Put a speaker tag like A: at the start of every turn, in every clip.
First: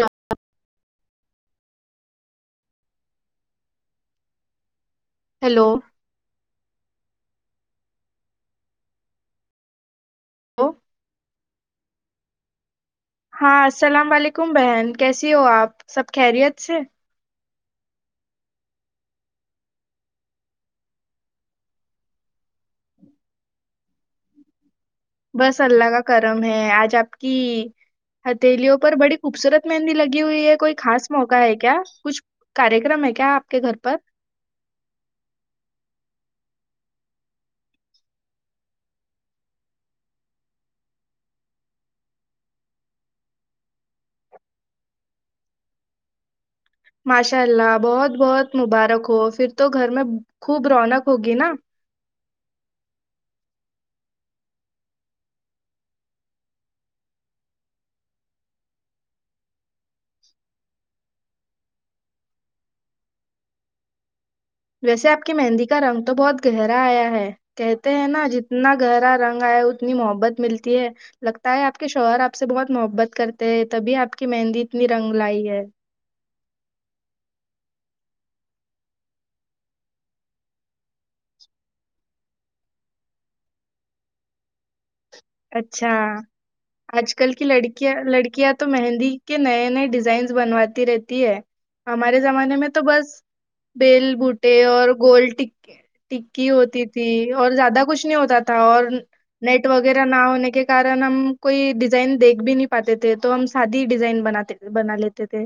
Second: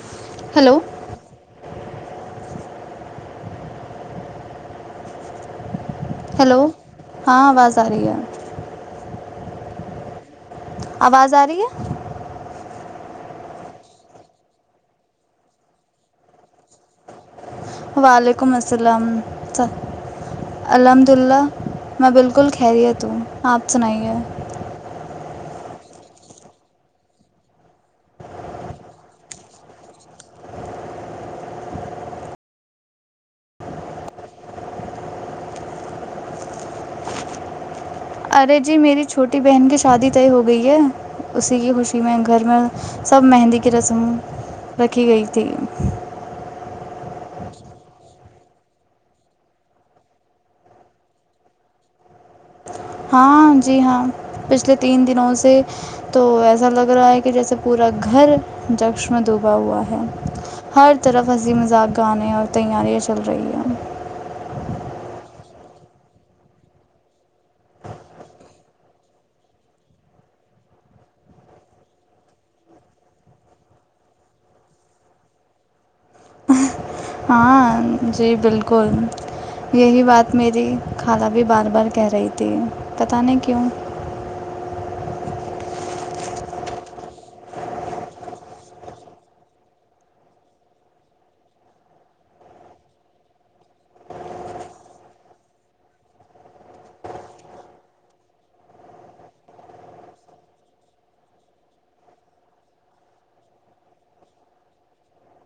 A: [inaudible]
B: hello
A: hello
B: hello ہاں آواز آ رہی ہے آواز آ رہی ہے
A: ہاں السلام علیکم بہن کیسی ہو آپ سب خیریت سے
B: وعلیکم السلام الحمد للہ میں بالکل خیریت ہوں آپ سنائیے
A: بس اللہ کا کرم ہے آج آپ کی ہتھیلیوں پر بڑی خوبصورت مہندی لگی ہوئی ہے کوئی خاص موقع ہے کیا کچھ کار کررم ہے کیا آپ کے گھر پر
B: ارے جی میری چھوٹی بہن کی شادی طے ہو گئی ہے اسی کی خوشی میں گھر میں سب مہندی کی رسم رکھی گئی تھی
A: ماشاء اللہ بہت بہت مبارک ہو پھر تو گھر میں خوب رونق ہوگی نا
B: ہاں جی ہاں پچھلے تین دنوں سے تو ایسا لگ رہا ہے کہ جیسے پورا گھر جکش میں ڈوبا ہوا ہے ہر طرف ہنسی مذاق گانے اور تیاریاں چل رہی ہیں
A: ویسے آپ کی مہندی کا رنگ تو بہت گہرا آیا ہے کہتے ہیں نا جتنا گہرا رنگ آیا اتنی محبت ملتی ہے لگتا ہے آپ کے شوہر آپ سے بہت محبت کرتے ہیں تبھی آپ کی مہندی اتنی رنگ لائی ہے
B: ہاں جی بالکل یہی بات میری خھالہ بھی بار بار کہہ رہی تھی پتاہ نہیں کیوں
A: اچھا آج کل کی لڑکیاں لڑکیاں تو مہندی کے نئے نئے ڈیزائنس بنواتی رہتی ہے ہمارے زمانے میں تو بس بیل بوٹے اور گول ٹکی ہوتی تھی اور زیادہ کچھ نہیں ہوتا تھا اور نیٹ و وغیرہ نہ ہونے کے کن ہم کوئی ڈیزائن دیکھ بھی نہیں پاتے تھے تو ہم سادی ڈیزائن بنات بنا لیتے تھے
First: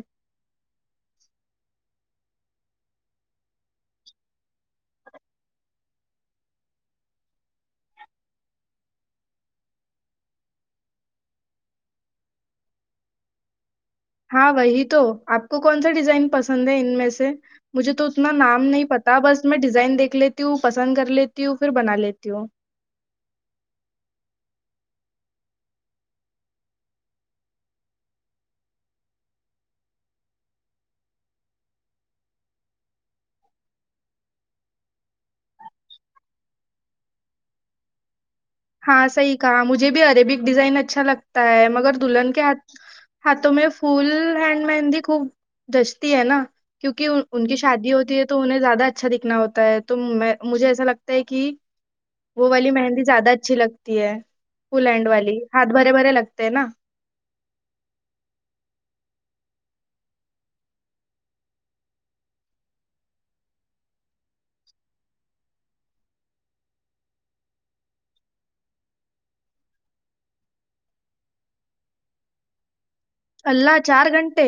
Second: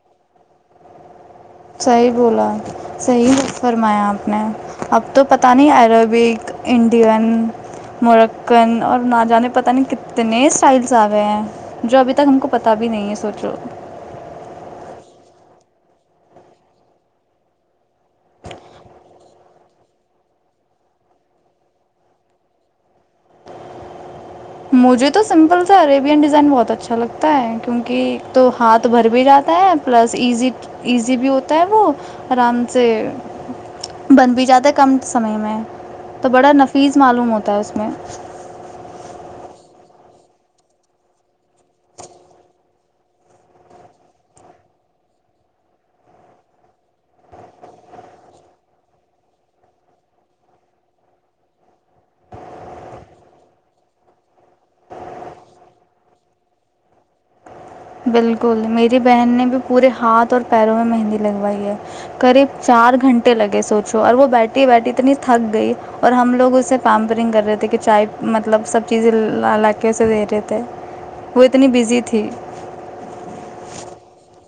B: صحیح بولا صحیح فرمایا آپ نے اب تو پت نہیں عربک انڈین مرکن اور نہ جانے پتتا نہیں کتنے اسٹائلس آ گئے ہیں جو ابھی تک ہم کو پتہ بھی نہیں ہے سوچ لو
A: ہاں وہی تو آپ کو کون سا ڈیزائن پسند ہے ان میں سے مجھے تو اتنا نام نہیں پتا بس میں ڈیزائن دیکھ لیتی ہوں پسند کر لیتی ہوں پھر بنا لیتی ہوں
B: مجھے تو سمپل سے عریبین ڈیزائن بہت اچھا لگتا ہے کیونکہ ایک تو ہاتھ بھر بھی جاتا ہے پلس ایزی ایزی بھی ہوتا ہے وہ آرام سے بن بھی جاتا ہے کم سمے میں تو بڑا نفیس معلوم ہوتا ہے اس میں
A: ہاں صحیح کہا مجھے بھی اربک ڈیزائن اچھا لگتا ہے مگر دلہن کے ہاتھوں میں فل ہینڈ مہندی خوب دجتی ہے نا کیوںکہ ان کی شادی ہوتی ہے تو انہیں زیادہ اچھا دکھنا ہوتا ہے تو مجھے ایسا لگتا ہے کہ وہ والی مہندی زیادہ اچھی لگتی ہے پل ہینڈ والی ہاتھ بھرے بھرے لگتے ہیں نا
B: بالکل میری بہن نے بھی پورے ہاتھ اور پیروں میں مہندی لگوائی ہے قریب چار گھنٹے لگے سوچو اور وہ بیٹھی بیٹھی اتنی تھک گئی اور ہم لوگ اسے پیمپرنگ کر رہے تھے کہ چائے مطلب سب چیزیں لا کے اسے دے رہے تھے وہ اتنی بزی تھی
A: اللہ چار گھنٹے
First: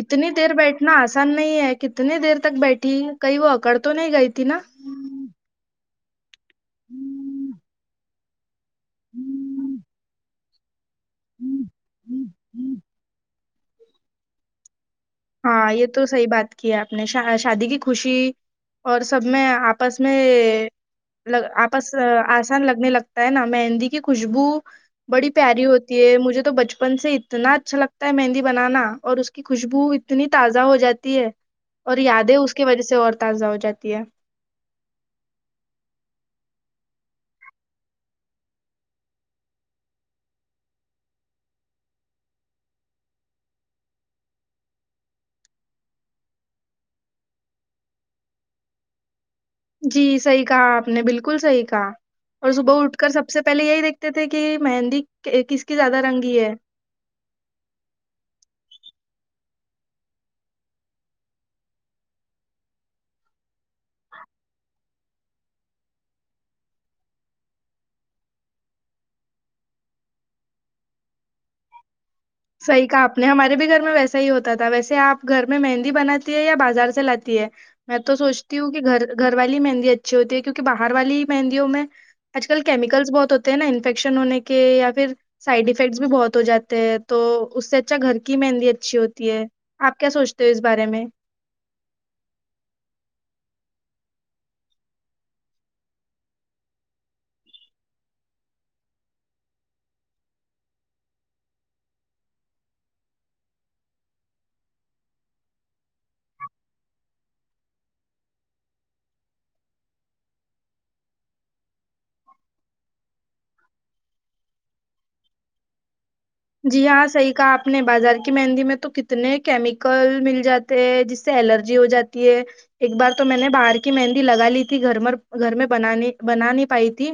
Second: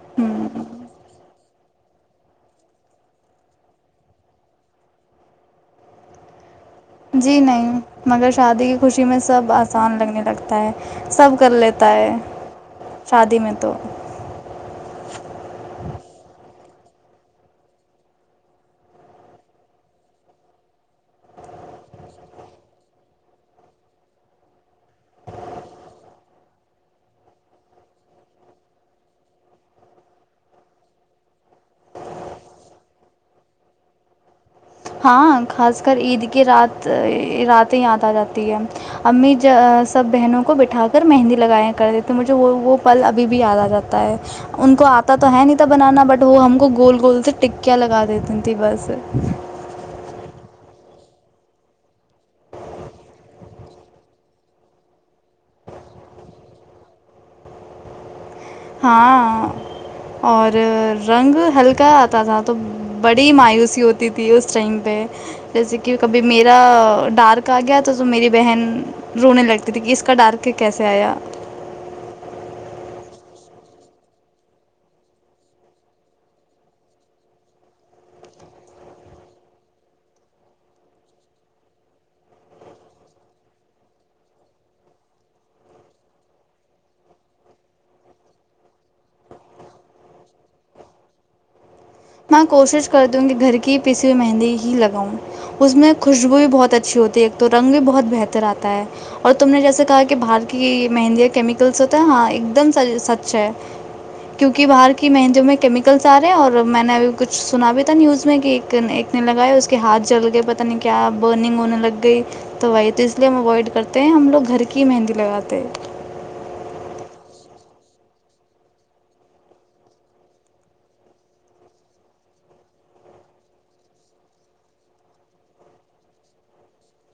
A: اتنی
B: ہوں
A: دیر بیٹھنا آج پسان نہیں ہے کتنی دیر تک بیٹھی کئی وہ اکڑ تو نہیں گئی تھی نا
B: جی نہیں مگر شادی خوشی میں سب آسان لگنے لگتا تائیں [unintelligible] سب کر
A: ہوں
B: لیتا ہے
A: ہ ہ
B: شادی میں تو
A: ہاں یہ تو صحی بات کیا اپ نے شادی کی خوشی اور سب میں آپس میں آپس آسان لگنے لگتا ہے نا مہندی کی خوشبو بڑی پیاری ہوتی ہے مجھے تو بچپن سے اتنا اچھا لگتا ہے مہندی بنانا اور اس کی خوشبو اتنی تازہ ہو جاتی ہے اور یادیں اس کی وجہ سے اور تازہ ہو جاتی ہے
B: ہاں خاص کر عید کی رات راتیں یاد آ جاتی ہے امی سب بہنوں کو بٹھا کر مہندی لگائیایں کر دیتی مجھے وہ وہ پھل ابھی بھی یاد آ جاتا ہے ان کو آتا تو ہے نہیں تھا بنانا بٹ وہ ہم کو گول گول سے ٹکیاں لگا دیتی تھیں بس
A: جی صحی کہا آپ نے بالکل صحیح کہا اور صبح اٹھ کر سب سے پہلے یہی دیکھتے تھے کہ مہندی کس کی زیادہ رنگی ہے
B: ہاں اور رنگ ہلکا اتا تھا تو بڑی مایوسی ہوتی تھی اس ٹائم پہ جیسے کہ کبھی میرا ڈارک ا گیا تو تم میری بہن رونے لگتی تھی اس کا ڈر کے کیسے ایا
A: صحیح کہا آپ نے ہمارے بھی گھر میں ویسا ہی ہوتا تھا ویسے آپ گھر میں مہندی بناتی ہے یا بازار سے لاتی ہے میں تو سوچتی ہوں کہ گھر گھر والی مہندی اچھی ہوتی ہے کیوںکہ باہر والی مہندیوں میں آج کل کیمیکلس بہت ہوتے ہیں نا انفیکشن ہونے کے یا پھر سائڈ افیکٹس بھی بہت ہو جاتے ہیں تو اس سے اچھا گھر کی مہندی اچھی ہوتی ہے آپ کیا سوچتے ہو اس بارے میں
B: میں کوشش کرتی ہوں کہ گھر کی پیسی ہوئی مہندی ہی لگاؤں اس میں خوشبو بھی بہت اچھی ہوتی ہے ایک تو رنگ بھی بہت بہتر آتا ہے اور تم نے جیسے کہا کہ باہر کی مہندیا کیمیکلس ہوتا ہیں ہاں ایک دم سچ ہے کیونکہ باہر کی مہندیوں میں کیمیکلس آ رہے ہیں اور میں نے ابھی کچھ سنا بھی تھا نہیں اس میں کہ ایک ایک نے لگائے اس کے ہاتھ جل گئے پت نہیں کیا برننگ ہونے لگ گئی تو وہی تو اس لیے ہم اوائڈ کرتے ہیں ہم لوگ گھر کی ہی مہندی لگاتے ہیں
A: جی ہاں صحیح کہا آپ نے بازار کی مہندی میں تو کتنے کیمیکل مل جاتے ہیں جس سے الرجی ہو جاتی ہے ایک بار تو میں نے باہر کی مہندی لگا لی تھی گھر گھر میں بانی بنا نہیں پائی تھی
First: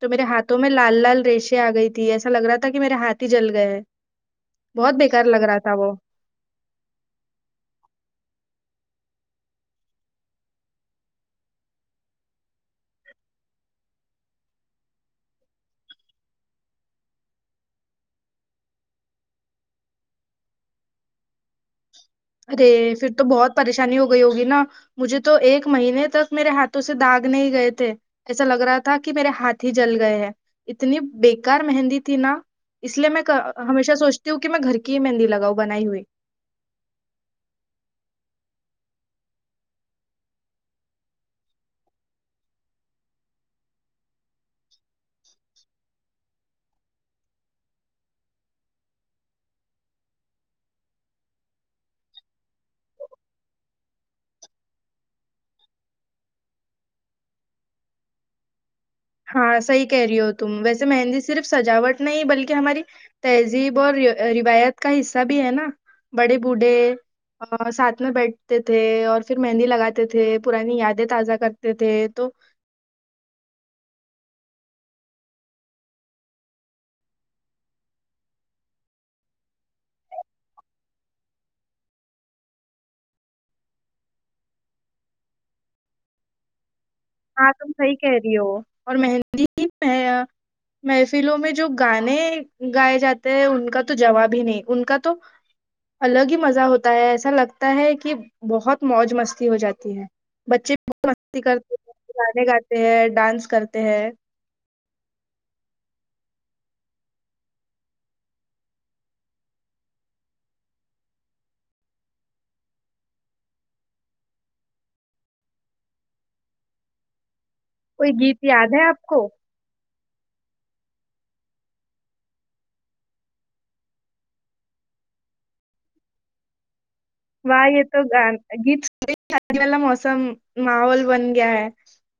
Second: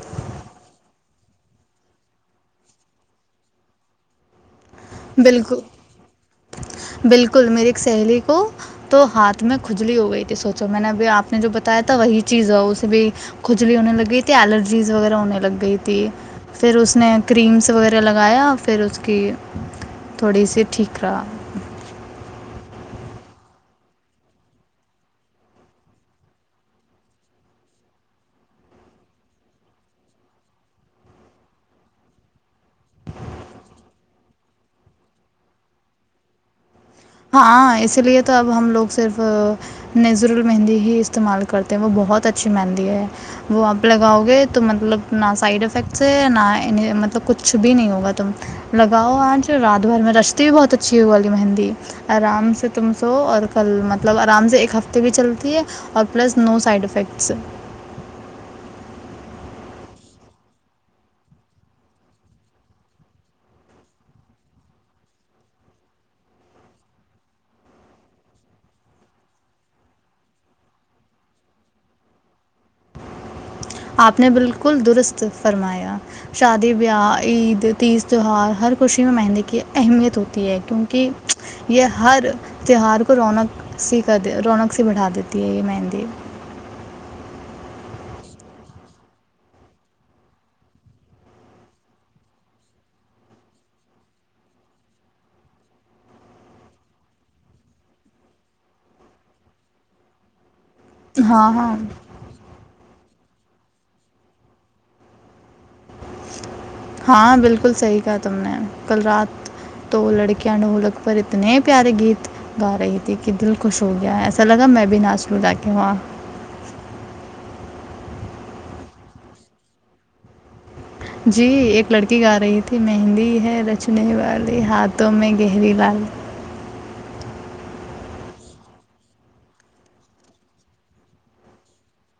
A: تو میرے ہاتھوں میں لال لال ریشے آ گئی تھی ایسا ل رہا تھا کہ میرے ہاتھ ہی جل گیا گئے بہت بیکار لگ رہا
B: بالکل
A: تھا وہ
B: بالکل میری ایک سہیلی کو تو ہاتھ میں کھجلی ہو گئی تھی سوچو میں نے ابھی آپ نے جو بتایا تھا وہی چیز ہو اسے بھی کھجلی ہونے لگ گئی تھی الرجیز وغیرہ ہونے لگ گئی تھی پھر اس نے کریمس وغیرہ لگایا پھر اس کی تھوڑی سی ٹھیک کرا
A: ارے پھر تو بہت پریشانی ہو گئی ہوگی نا مجھے تو ایک مہینے تک میرے ہاتھوں سے داغ نہیں گئے تھے ایسا لگ رہا تھا کہ میرے ہاتھ ہی جل گئے ہیں اتنی بےیکار مہندی تھی نا اس لیے میں ہمیشہ سوچتی ہوں کہ میں گھر کی ہی مہندی لگاؤ بنائی ہوئی
B: ہاں اسی لیے تو اب ہم لوگ صرف نیزرل مہندی ہی استعمال کرتے ہیں وہ بہت اچھی مہندی ہے وہ اب لگاؤ گے تو مطلب نہ سائڈ افیکٹس ہے نہ ان مطلب کچھ بھی نہیں ہوگا تم لگاؤ آج رات بھر میں رشتے بھی بہت اچھی ہو والی مہندی آرام سے تم سو اور کل مطلب آرام سے ایک ہفتے بھی چلتی ہے اور پلس نو سائڈ افیکٹس
A: ہاں صحیح کہہ رہی ہو تم ویسے مہندی صرف سجاوٹ نہیں بلکہ ہماری تہذیب اور روایت کا حصہ بھی ہے نا بڑے بوڑھے ساتھ میں بیٹھتے تھے اور پھر مہندی لگاتے تھے پرانی یادیں تازہ کرتے تھے تو
B: آپ نے بالکل درست فرمایا شادی بیاہ عید تیز تہوار ہر خوشی میں مہندی کی اہمیت ہوتی ہے کیونکہ یہ ہر تہوار کو رونق سی کر رونق سی بڑھا دیتی ہے یہ مہندی
A: ہاں تم صحیح کہہ رہی ہو اور مہندی محفلوں میں جو گانے گائے جاتے ہیں ان کا تو جواب ہی نہیں ان کا تو الگ ہی مزہ ہوتا ہے ایسا لگتا ہے کہ بہت موج مستی ہو جاتی ہے بچے بھی مستی
B: ہاں ہاں
A: کرتے گانے گاتے ہیں ڈانس کرتے ہیں
B: ہاں بالکل صحی کہا تم نے کل رات تو لڑکیاں ڈھولک پر اتنے پیارے گیت گا رہی تھی کہ دل خوش ہو گیا ہے ایسا لگا میں بھی ناچ لوں جا کے وہاں
A: کوئی گیت یاد ہے آپ کو
B: جی ایک لڑکی گا رہی تھی مہندی ہے رچنے والی ہاتھوں میں گہری لال
A: واہ یہ تو گان گیت س شادی والا موسم ماحول بن گیا ہے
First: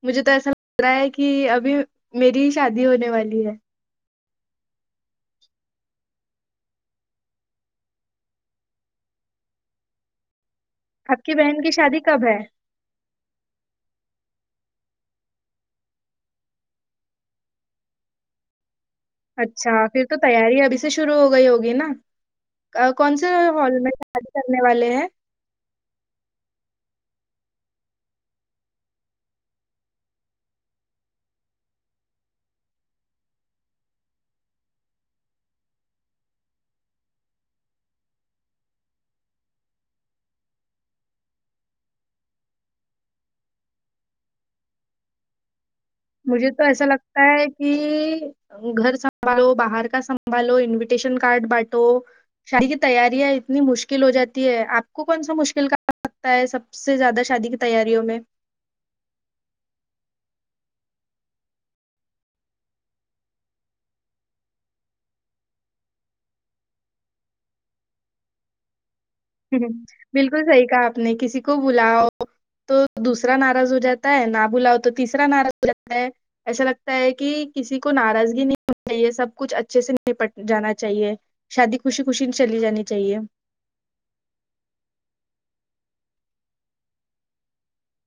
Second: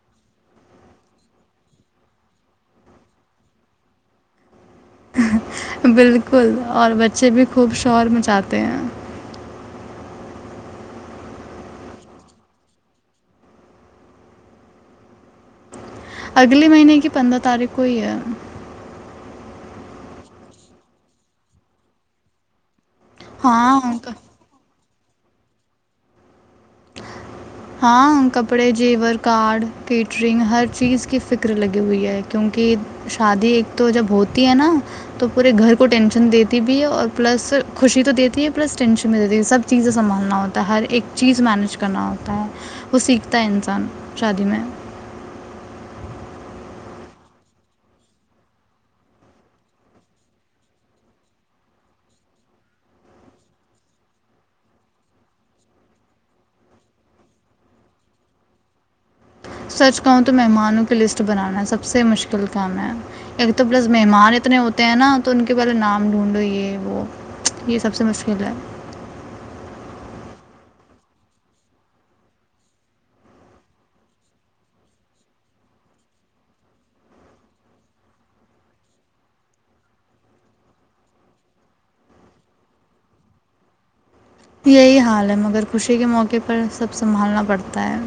A: مجھے تو ایسا لگ رہا ہے کہ ابھی میری ہی شادی ہونے والی ہے
B: بالکل اور بچے بھی خوب شہور مچاتے ہیں
A: آپ کی بہن کی شادی کب ہے
B: اگلے مہینے کی پندرہ تاریخ کو ہی ہے
A: اچھا پھر تو تیاری ابھی سے شروع ہو گئی ہوگی نا کون سے ہال
B: ہاں
A: میں
B: ان کا
A: تاریی کرنے والے ہیں
B: ہاں کپڑے زیور کارڈ کیٹرنگ ہر چیز کی فکر لگی ہوئی ہے کیونکہ شادی ایک تو جب ہوتی ہے نا تو پورے گھر کو ٹینشن دیتی بھی ہے اور پلس خوشی تو دیتی ہے پلس ٹینشن بھی دیتی سب چیزیں سنبھالنا ہوتا ہے ہر ایک چیز مینیج کرنا ہوتا ہے وہ سیکھتا ہے انسان شادی میں
A: مجھے تو ایسا لگتا ہے کہ گھر سنبھالو باہر کا سنبھالو انویٹیشن کارڈ بانٹو شادی کی تیاریاں اتنی مشکل ہو جاتی ہے آپ کو کون سا مشکل کا سکتا ہے سب سے زیادہ شادی کی تیاریوں میں
B: سچ کہوں تو مہمانوں کی لسٹ بنانا سب سے مشکل کام ہے ایک تو پلس مہمان اتنے ہوتے ہیں نا تو ان کے پہلے نام ڈھونڈو یہ وہ یہ سب سے مشکل ہے
A: ہ بالکل صحیح کہا آپ نے کسی کو بلاؤ تو دوسرا ناراض ہو جاتا ہے نہ بلاؤ تو تیسرا ناراض ہو جاتا ہے ایسا لگتا ہے کہ کسی کو ناراضگی نہیں ہو چاہیے سب کچھ اچھے سے نپٹ جانا چاہیے شادی خوشی خوشی چلی جانی چاہیے
B: یہی حال ہے مگر خوشی کے موقع پر سب سنبھالنا پڑتا ہے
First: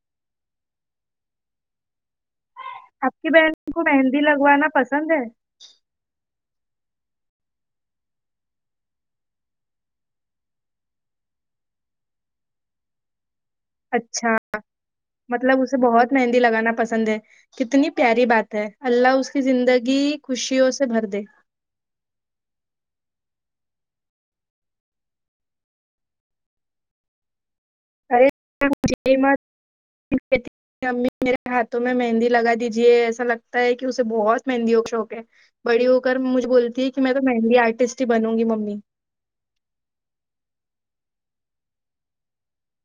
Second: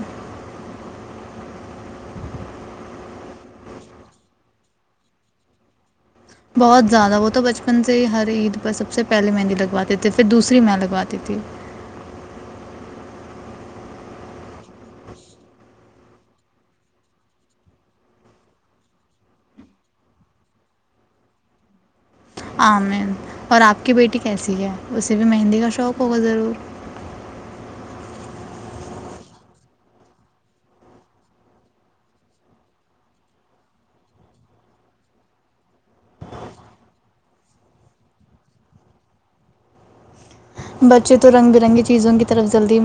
A: آپ کی بہن کو مہندی لگوانا پسند ہے
B: بہت زیادہ وہ تو بچپن سے ہی ہر عید پر سب سے پہلیے مہندی لگواتے تھے پھر دوسری م لگواتی تھی
A: اچھا مطلب اسے بہت مہندی لگانا پسند ہے کتنی پیاری بات ہے اللہ اس کی زندگی خوشیوں سے بھر دے
B: عمین اور آپ کی بیٹی کیسی ہے اسے بھی مہندی کا شوق ہوگا ضرور
A: ارے امی میرے ہاتھوں میں مہندی لگا دیجیے ایسا لگتا ہے کہ اسے بہت مہندیوں کا شوق ہے بڑی ہو کر مجھے بولتی ہے کہ میں تو مہندی آرٹسٹ ہی بنوں گی ممی
B: بچے تو رنگ برنگی چیزوں کی طرف جلدی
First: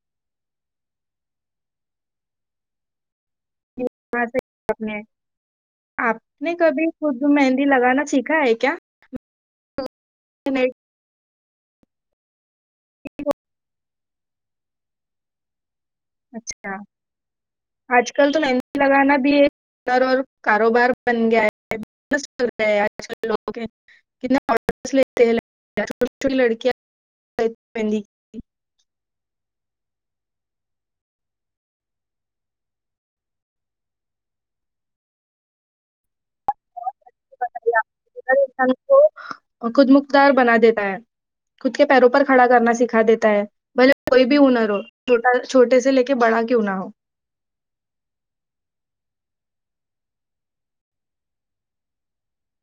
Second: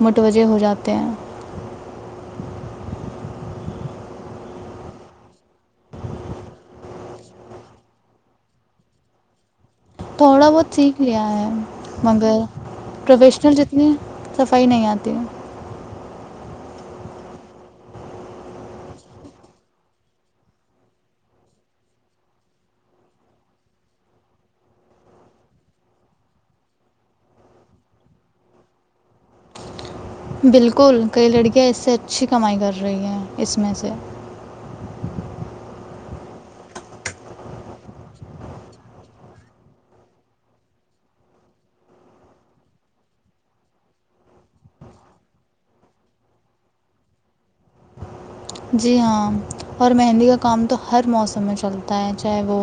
B: متوجہ ہو جاتے ہیں
A: نے آپ نے کبھی خود مہندی لگانا سیکھا ہے کیا
B: تھوڑا بہت سیکھ لیا ہے مگر پروفیشنل ج ا صفائی نہیں آتی ہے
A: اچھا آج کل تو مہندی لگانا بھی ایکر اور کاروبار بن گیا ہےیا لوگت لیتے لڑکیاں مہندی
B: بالکل کئی لڑکیاں اس سے اچھی کمائی کر رہی ہیں اس میں سے
A: ہ انسان کو خود مختار بنا دیتا ہے خود کے پیروں پر کھڑا کرنا سکھا دیتا ہے بھلے کوئی بھی ہنر ہوو چھوٹے سے لے کے بڑا کیوں نہ ہو
B: جی ہاں اور مہندی کا کام تو ہر موسم میں چلتا ہے چاہے وہ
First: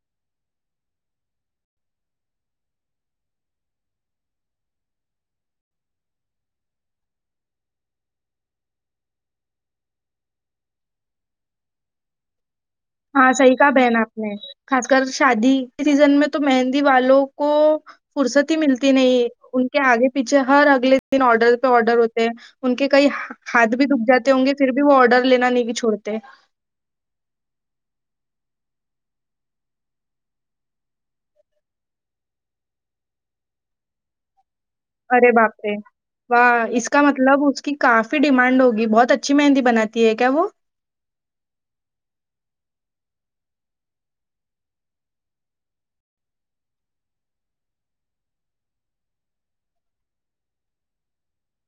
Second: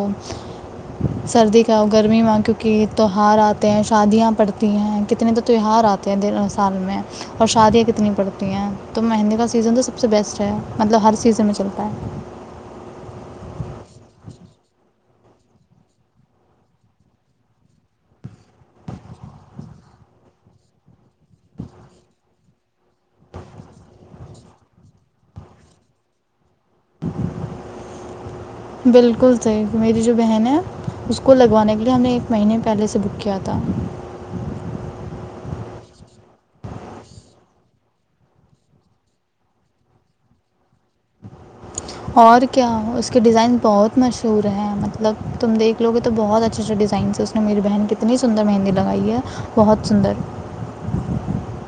B: سردی کا ہو گرمی میں کیونکہ تہوہار آتے ہیں شادیاں پڑتی ہیں کتنے تو تہوہار آتے ہیں سال میں اور شادیاں کتنی پڑتی ہیں تو مہندی کا سیزن تو سب سے بیسٹ مطلب ہر چیزن میں چلتا ہے
A: ہاں صحیح کا بہن آپ نے خاص کر شادی سیزن میں تو مہندی والوں کو فرصتی ہی ملتی نہیں ان کے آگے پیچھے ہر اگلے دن آڈر پہ آڈر ہوتے ہیں ان کے کئی ہاتھ بھی دب جاتے ہوں گے پھر بھی وہ آڈر لینا نہیں چھوڑتے
B: بلکل صاحب میری بات ہے اسے لگانے کے لیے ہمیں ایک ماہ پہلے سے کتاب کیا تھا
A: ے باپے واہ اس کا مطلب اس کی کافی ڈیمانڈ ہوگی بہت اچھی مہندی بناتی ہے کیا وہ
B: اور کیا اس کے ڈیزائنس بہت مشہور ہیں مطلب تم دیکھ لو گے تو بہت اچھے اچھے ڈیزائنس ہیں اس نے میری بہن کی اتنی سندر مہندی لگائی ہے بہت سندر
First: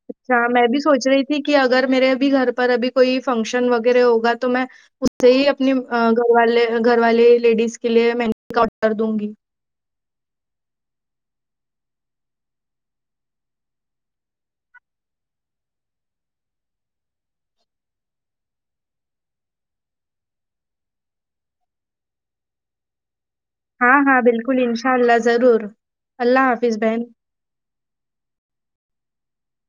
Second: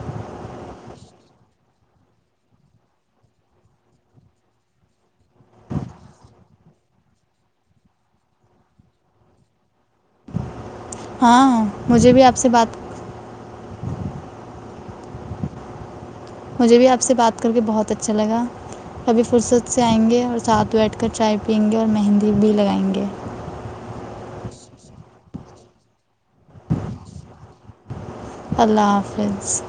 A: اچھا میں بھی سوچ رہی تھی کہ اگر میرے اب گھر پر ابھی کوئی فنکشن وغیرہ ہوگا تو میں اس سے ہی اپنی گھر والے گھر والے لیڈیز کے لیے مینگو کا آڈر دوں گی
B: ہاں مجھے بھی آپ سے بات مجھے بھی آپ سے بات کر کے بہت اچھا لگا کبھی فرصت سے آئیں گے اور ساتھ میں بیٹھ کر چائے پئیں گے اور مہندی بھی لگائیں گے
A: ہاں ہاں بالکل انشاء اللہ ضرور اللہ حافظ بہن
B: اللہ حافظ